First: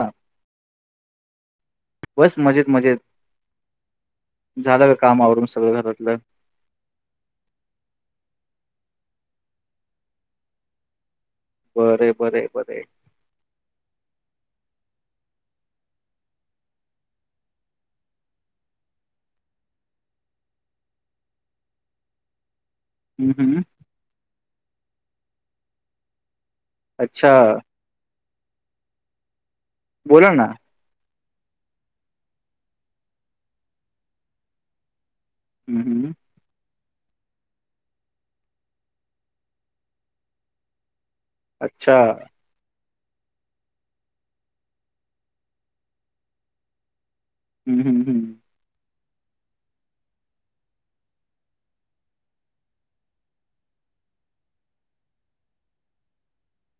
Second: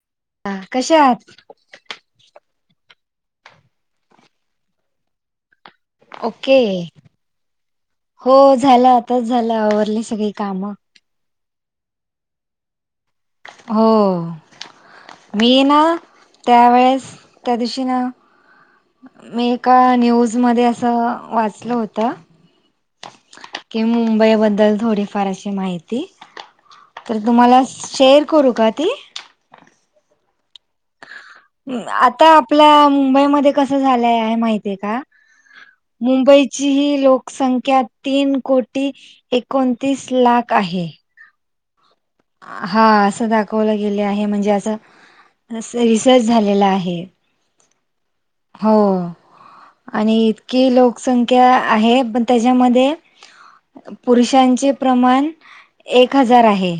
हा हा कसे आहात मस्त मजेत मजेत झालं ग काम आवरेन सगळं घरातलं हो ओके झालं आताच झालं आवरली सगळी कामं बर बर बरेय हो मी ना त्यावेेळेस त्या दिवशी ना मी एका न्यूजमध्ये असं वाचलं होतं हं हं मुंबईबद्दल थोडीफार अशी माहिती अच्छा तुम्हाला श करू का ती बोला ना आता आपल्या मुंबईमध्ये कस झालंय आहे माहितीय का हम्म हम्म मुंबई ची ही लोकसंख्या तीन कोटी एकोणतीस लाख आहे अच्छा हा असं दाखवलं गेले आहे म्हणजे असं रिसर्च झालेला आहे हम् हम हम् हो आणि इतकी लोकसंख्या आहे पण त्याच्यामध्ये पुरुषांचे प्रमाण एक हजार आहे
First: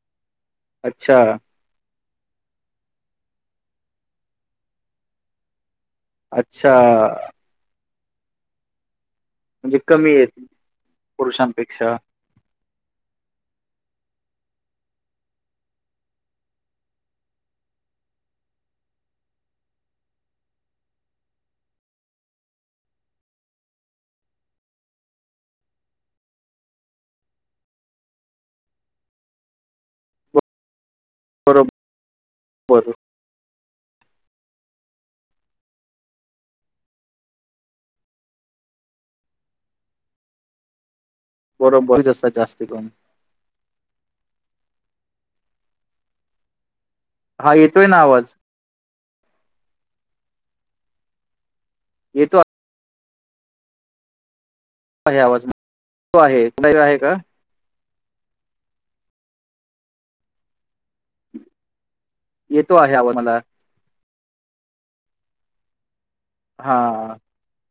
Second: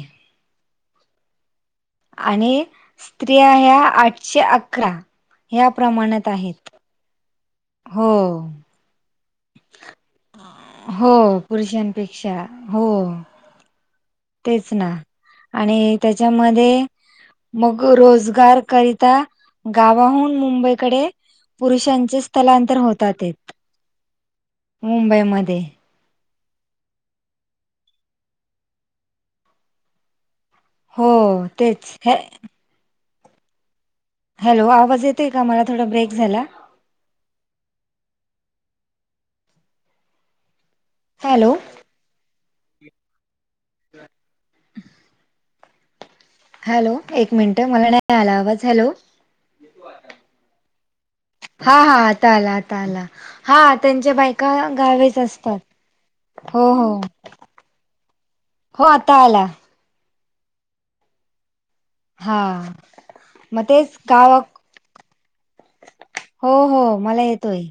अच्छा आणि स्त्रिया ह्या आठशे अकरा या्या प्रमाणात आहेत अच्छा हो म्हणजे कमी येत पुरुषांपेक्षा शा हो तेच ना आणि त्याच्यामध्ये मग रोजगार करिता गावाहून मुंबईकडे पुरुषांचे स्थलांतर होतात तेत मुंबईमध्ये हो तेच हे बरं हॅलो आवाज येतय का मला थोडा ब्रेक झाला? हॅलो ब जास्ती क [unintelligible] ह [inaudible] हॅलो एक हा मिनिट येतोय मला ना नाही आला आवाज हॅलो हा हा आता येतो आला आता आला हा त्यांच्या बाईक का आहे गावेच आवाज तो आहे असतात हो तुला हो आहे का हो आता आला हा येतो आहे आवाज मला मग तेच गाव हो हा हो मला येतोय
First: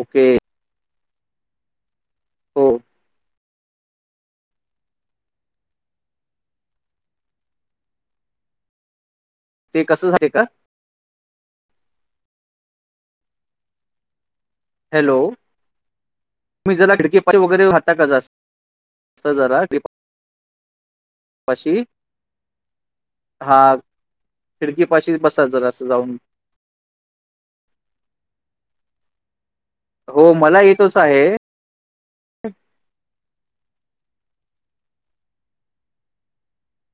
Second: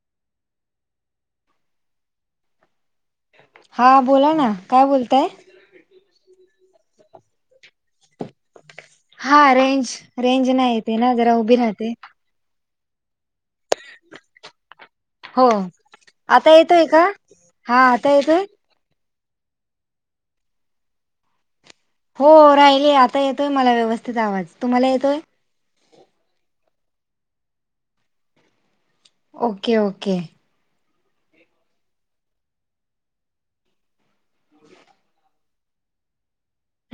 ओके हो हां बोला ना काय बोलतय हा ते रेंज कसं झाले का रेंज नाही येते ना जरा उभी राहते [unintelligible] हॅलो हो आता तुम्ही येतोय जरा का खिडकी पाणी वगैरे हा राहात का आता जा येतोय जरा पशी हो राहिली आता येतोय मला व्यवस्थित आवाज तुम्हाला येतोय खिडकीपाशीच बसा जरा असं ओके ओके हो मला येत तस आहे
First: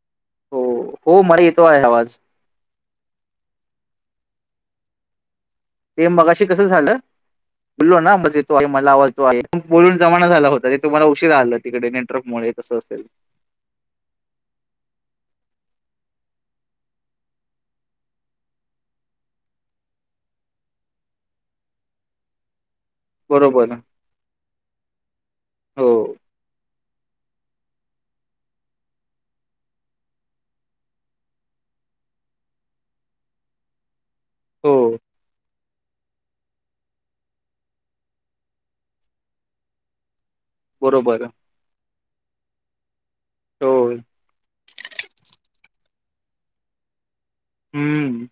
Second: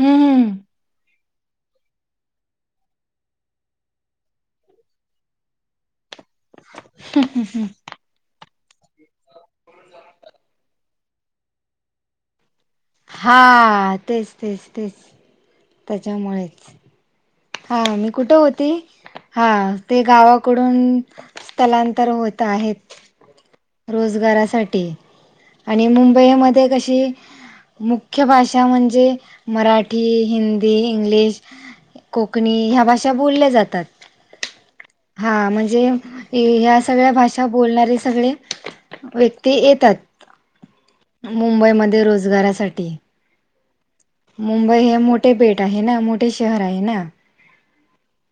हम्म हम्म हो हो मला येतो आहे आवाज ते मगाशी कस झालं बोललो ना मज मला आवो आहे बोलून जमाना झाला होता ते तुम्हाला उशीरा आला तिकडे नेटवर्क मु कसं असेल हा तेच तेच तेच त्याच्यामुळेच हा मी कुठं होते हा ते गावाकडून स्थलांतर होत आहेत बरोबर आहे रोजगारासाठी आणि मुंबईमध्ये कशी मुख्य भाषा म्हणजे मराठी हिंदी इंग्लिश कोकणी ह्या भाषा बोलल्या जातात हो हा म्हणजे ह्या सगळ्या भाषा बोलणारे सगळे व्यक्ती येतात बरोबर आहे मुंबईमध्ये रोजगारासाठी हो मुंबई हे मोठे पेट आहे ना मोठे शहर आहे ना हम्म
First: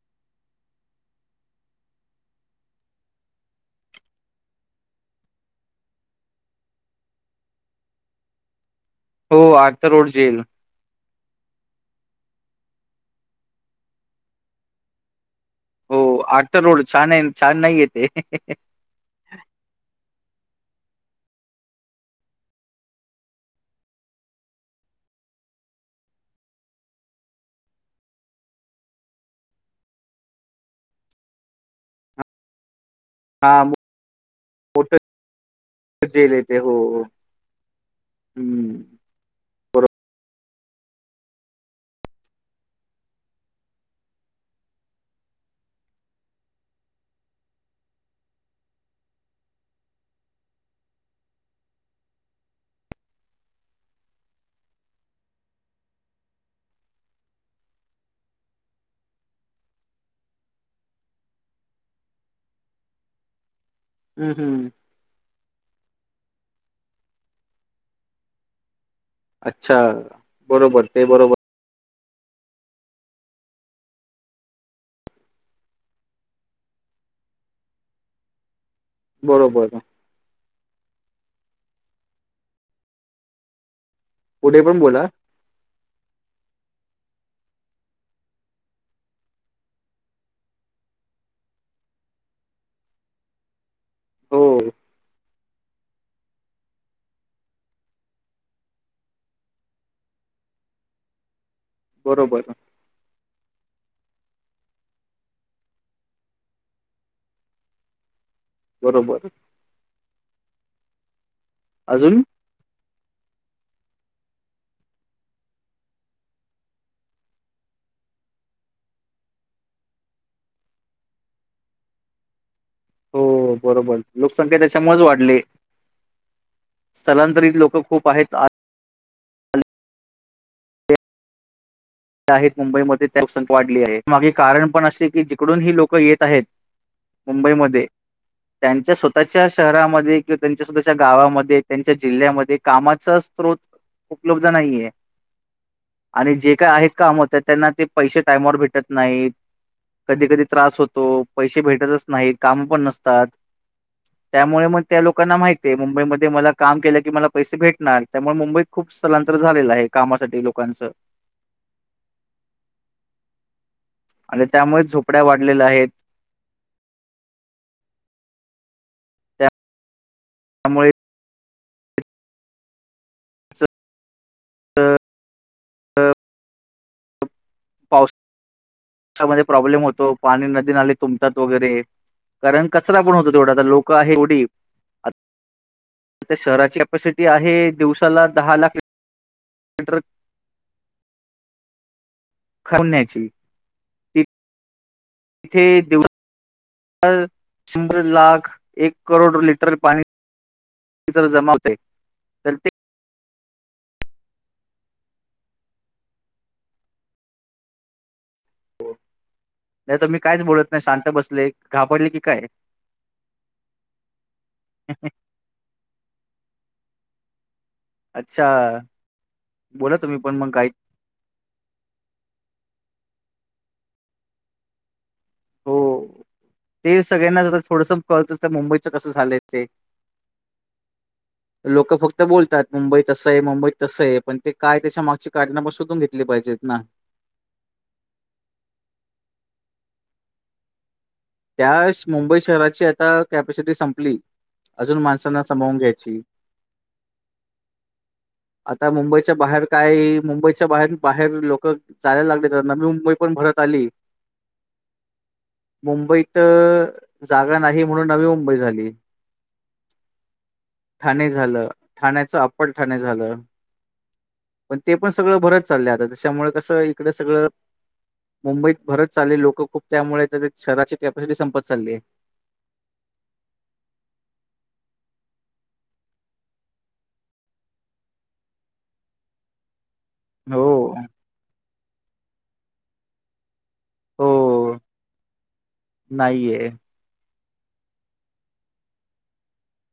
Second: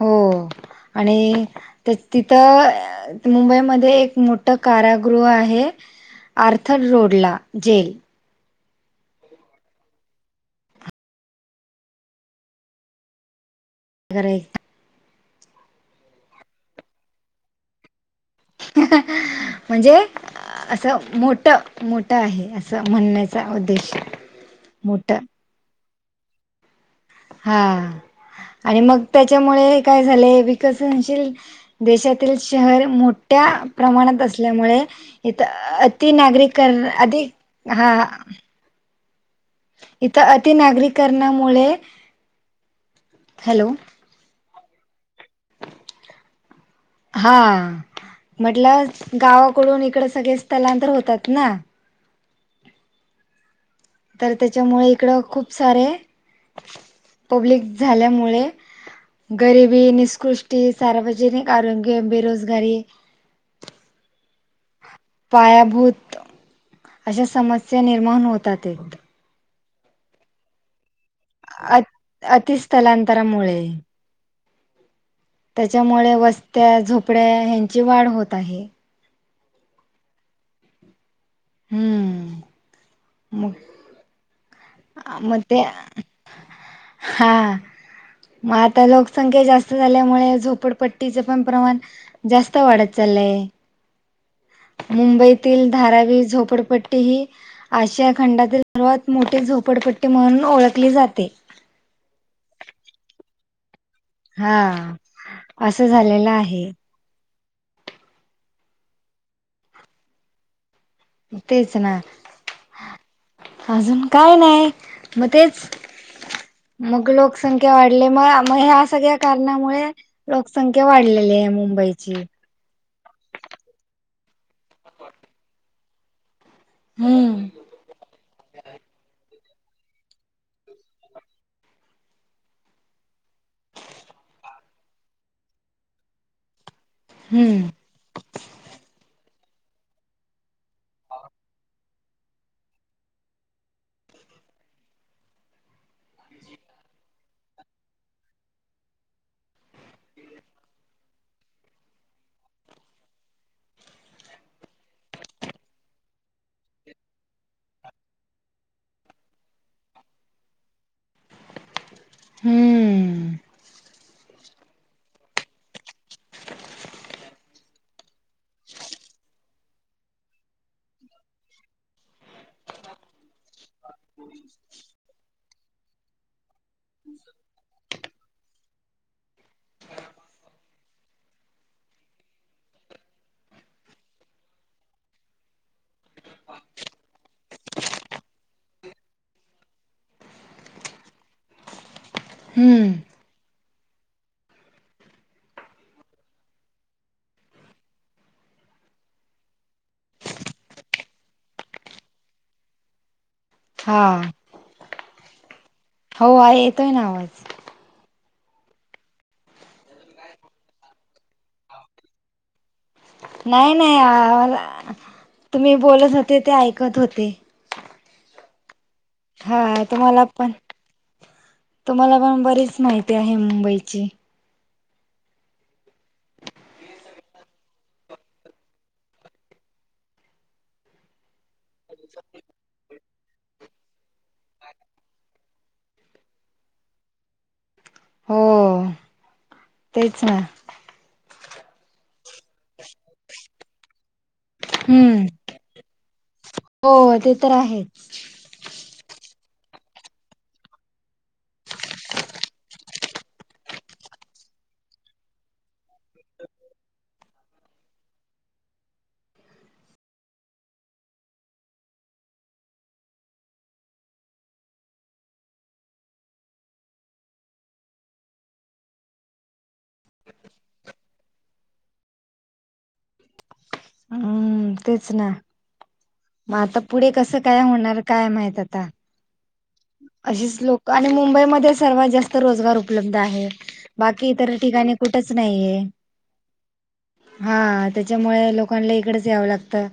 हो आणि तिथं मुंबईमध्येध्ये एक मोठ कारागृह आहे आर्थड रोड ला जेल हो आग तर रोड जा येईल गर आठतार रोड छान आहे छान नाही येते म्हणजे असं मोठ मोठं आहे असं म्हणण्याचा उद्देश मोठं हा आणि मग त्याच्यामुळे काय झालंय विकसनशील देशातील शहर मोठ मो्या हा प्रमाणात असल्यामुळे मोठ इथ अति जेल आहे ते नागरिक हो हो. अधिक हा हम्म इथं अति नागरीकरणामुळे हॅलो हा म्हटलं गावाकडून इकडे सगळे स्थलांतर होतात ना तर त्याच्यामुळे इकडं खूप सारे पब्लिक झाल्यामुळे गरिबी, निषकृष्टी सार्वजनिक आरोग्य बेरोजगारी हमम हम. पायाभूत अश्या समस्या निर्माण होतात एकत. अच्छा बरोबर ते बरोबर. अत अतिस्थलांतरामुळे त्याच्यामुळे वस्त्या झोपड्या ह्यांची वाढ होत आहे. बरोबर. हमम म पुढे पण बोला मग त्या हाआ. मग आता लोकसंख्या जास्त झाल्यामुळे झोपडपट्टीच पण प्रमाण जास्त वाढत चालय. हो. मुंबईतील धारावी झोपडपट्टी ही आशिया खंडातील सर्वात मोठी झोपडपट्टी म्हणून ओळखली जाते. बरोबर. हा असं झालेलं आहे. बरोबर. तेच ना. अजून अजून काय नाय मग तेच मग लोकसंख्या वाढली मग म ह्या सगळ्या कारणामुळे लोकसंख्या वाढलेली आहे मुंबईची. हो बरोबर लोकसंख्या त्याच्यामुळेच वाढली. हम्म स्थलांतरित लोक खूप आहेत आत आहेत मुंबईमध्ये त्या लोकसंख्या वाढली आहे मागे कारण पण असे की जिकडून ही लोक येत आहेत. हम्म मुंबईमध्ये त्यांच्या स्वतःच्या शहरामध्ये किंवा त्यांच्या स्वतःच्या गावामध्ये त्यांच्या जिल्ह्यामध्ये कामाचा स्त्रोत उपलब्ध नाहीये आणि जे काय आहेत. काम होतं त्यांना ते पैसे टायमवर भेटत नाहीत. कधी कधी त्रास होतो पैसे भेटतच नाहीत काम पण नसतात. त्यामुळे मग त्या लोकांना माहितीये मुंबईमध्ये मला काम केलं की मला पैसे भेटणार त्यामुळे मुंबईत खूप स्थलांतर झालेलं आहे कामासाठी लोकांचं. हमम. आणि त्यामुळेच झोपड्या वाढलेल्या आहेत. त्यामुळे. [unintelligible] हम [inaudible] तर पाऊस [unintelligible] त्यामध्ये प्रॉब्लेम होतो पाणी नदीनाले तुंबतात वगैरे. कारण कचरा पण होतो तेवढा आता लोकं आहेत एवढी. आता शहराची कॅपासिटी आहे दिवसाला दहा लाख इंटर [unintelligible] खाऊन हम्म न्यायची इथे दिव शंभर लाख एक करोड लिटर पाणी जमा होते तर ते हा हो आ येतोय ना आवाज. नाही तर मी कायच बोलत नाही शांत बसले घाबरले की काय? नाही नाही तुम्ही बोलत होते ते ऐकत होते. अच्छा. हा बोला तुम्ही तुम्हाला मग पण, काय तुम्हाला पण बरीच माहिती आहे मुंबईची. हो, ते सगळ्यांनाच आता थोडस कळत तर मुंबईच कसं झालंय ते. लोक फक्त बोलतात मुंबई तसं आहे मुंबईत तसं आहे पण ते काय त्याच्या मागची काढण पण शोधून घेतली पाहिजेत ना. हो, तेच ना. त्यास मुंबई शहराची आता कॅपॅसिटी संपली. अजून हम्म. माणसांना समावून घ्यायची. हो ते तर आहेच आता मुंबईच्या बाहेर काय मुंबईच्या बाहेर बाहेर लोक जायला लागले तर नवी मुंबई पण भरत आली, मुंबई त, जागा नाही म्हणून नवी मुंबई झाली. ठाणे झालं, ठाण्याच अप्पर ठाणे झालं. पण ते पण सगळं भरत चाललंय त्याच्यामुळे कसं इकड सगळं मुंबईत भरच चाललय लोक खूप त्यामुळे त्या शहराची कॅपॅसिटी संपत चालली आहे. हम्म तेच ना. म आता पुढे कसं काय होणार काय माहित आता? अशीच हो लोक आणि मुंबईमध्ये सर्वात जास्त रोजगार उपलब्ध आहे, बाकी इतर हो ठिकाणी कुठच नाहीये. नाहीये. हा त्याच्यामुळे लोकांना इकडेंच यावं लागतं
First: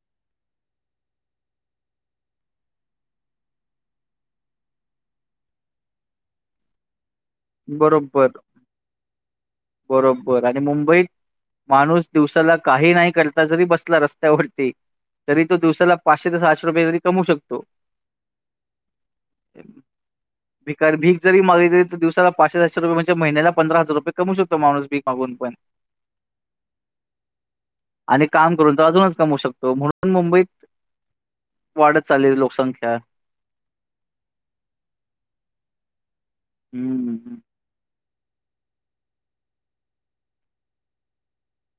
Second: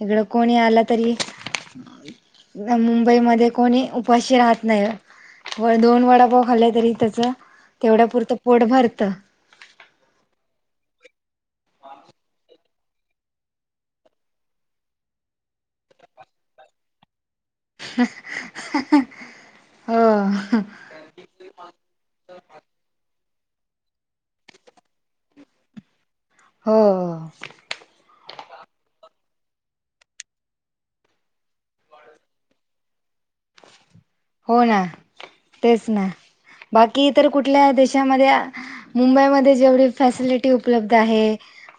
इकडं कोणी आला तरी मुंबईमध्ये कोणी उपाशी राहत नाही. होय दोन वडापाव खाले तरी त्याच तेवढ्या बरोबबर, पुुरतं पोट भरत बरोबर आणि मुंबईत माणूस दिवसाला काही नाही करता जरी बसला रस्त्यावरती तरी तो दिवसाला पाचशे ते सहाशे रुपये जरी कमऊ शक हो, हो भिकारी भीक जरी मागली तर दिवसाला [unintelligible] महिन्याला पंधरा हजार रुपये कमवू शकतो माणूस भिक मागून पण. हो. आणि काम करून तर अजूनच कमवू शकतो म्हणून मुंबईत वाढत चालली लोकसंख्या. हो ना, तेच ना, बाकी इतर हम्म कुठल्या देश त्यामध्ये, मुंबईमध्ये जेवढी फॅसिलिटी उपलब्ध आहे.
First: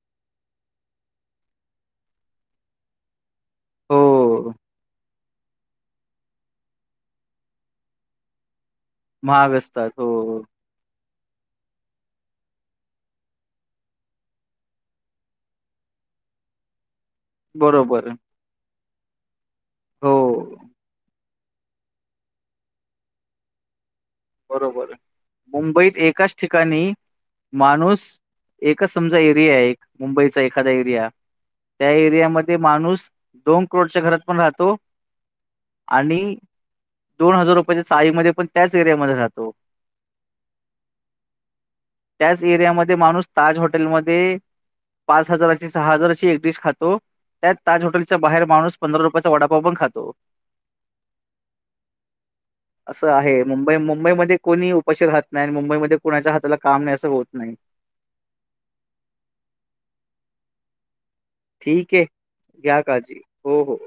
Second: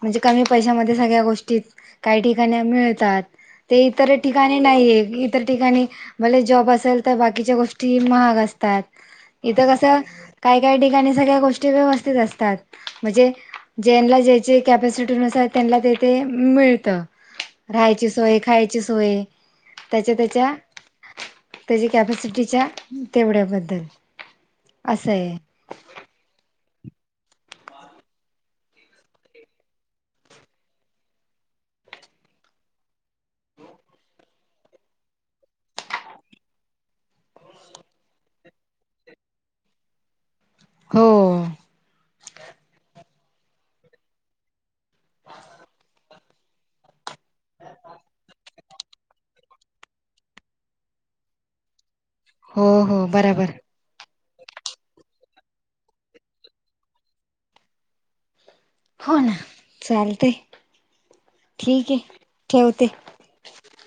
म्हणजे कमी पैशामध्ये सगळ्या गोष्टी, काही ठिकाणी मिळतात. ते इतर हो ठिकाणी नाहीय इतर ठिकाणी, भले जॉब असेल तर बाकीच्या गोष्टी महाग असतात, महाग इथं असतात कसं, हो काय काही ठिकाणी सगळ्या गोष्टी व्यवस्थित असतात. म्हणजे ज्यांनला ज्याची कॅपॅसिटी नुसार त्यांनला तेथे मिळतं. राहायची बरोबर. सोय, खायची सोय त्याच्या हो त्याच्या त्याची कॅपसिटीच्या, तेवढ्याबद्दल. बरोबर, असं आहे मुंबईत एकाच ठिकाणी, माणूस एकच समजा एरिया एक, मुंबईचा एखादा एरिया. त्या एरियामध्ये माणूस, दोन करोडच्या घरात पण राहतो. आणि, दोन हजार रुपयाच्या चाळीमध्ये पण त्याच एरिया मध्ये राहतो. हो. त्याच एरियामध्ये माणूस ताज हॉटेलमध्ये पाच हजाराची, सहा हजाराची एक डिश खातो. त्याच ताज हॉटेलच्या बाहेर माणूस पंधरा रुपयाचा वडापाव पण खातो. हो हो असं आहे. बराबर मुंबई मुं मुंबईमध्ये कोणी उपशार राहात नाही. मुंबईमध्ये कुणाच्या हाताला काम नाही असं होत नाही. हो ना चालत. ठीक आहे घ्या ठेवते काजी हो हो.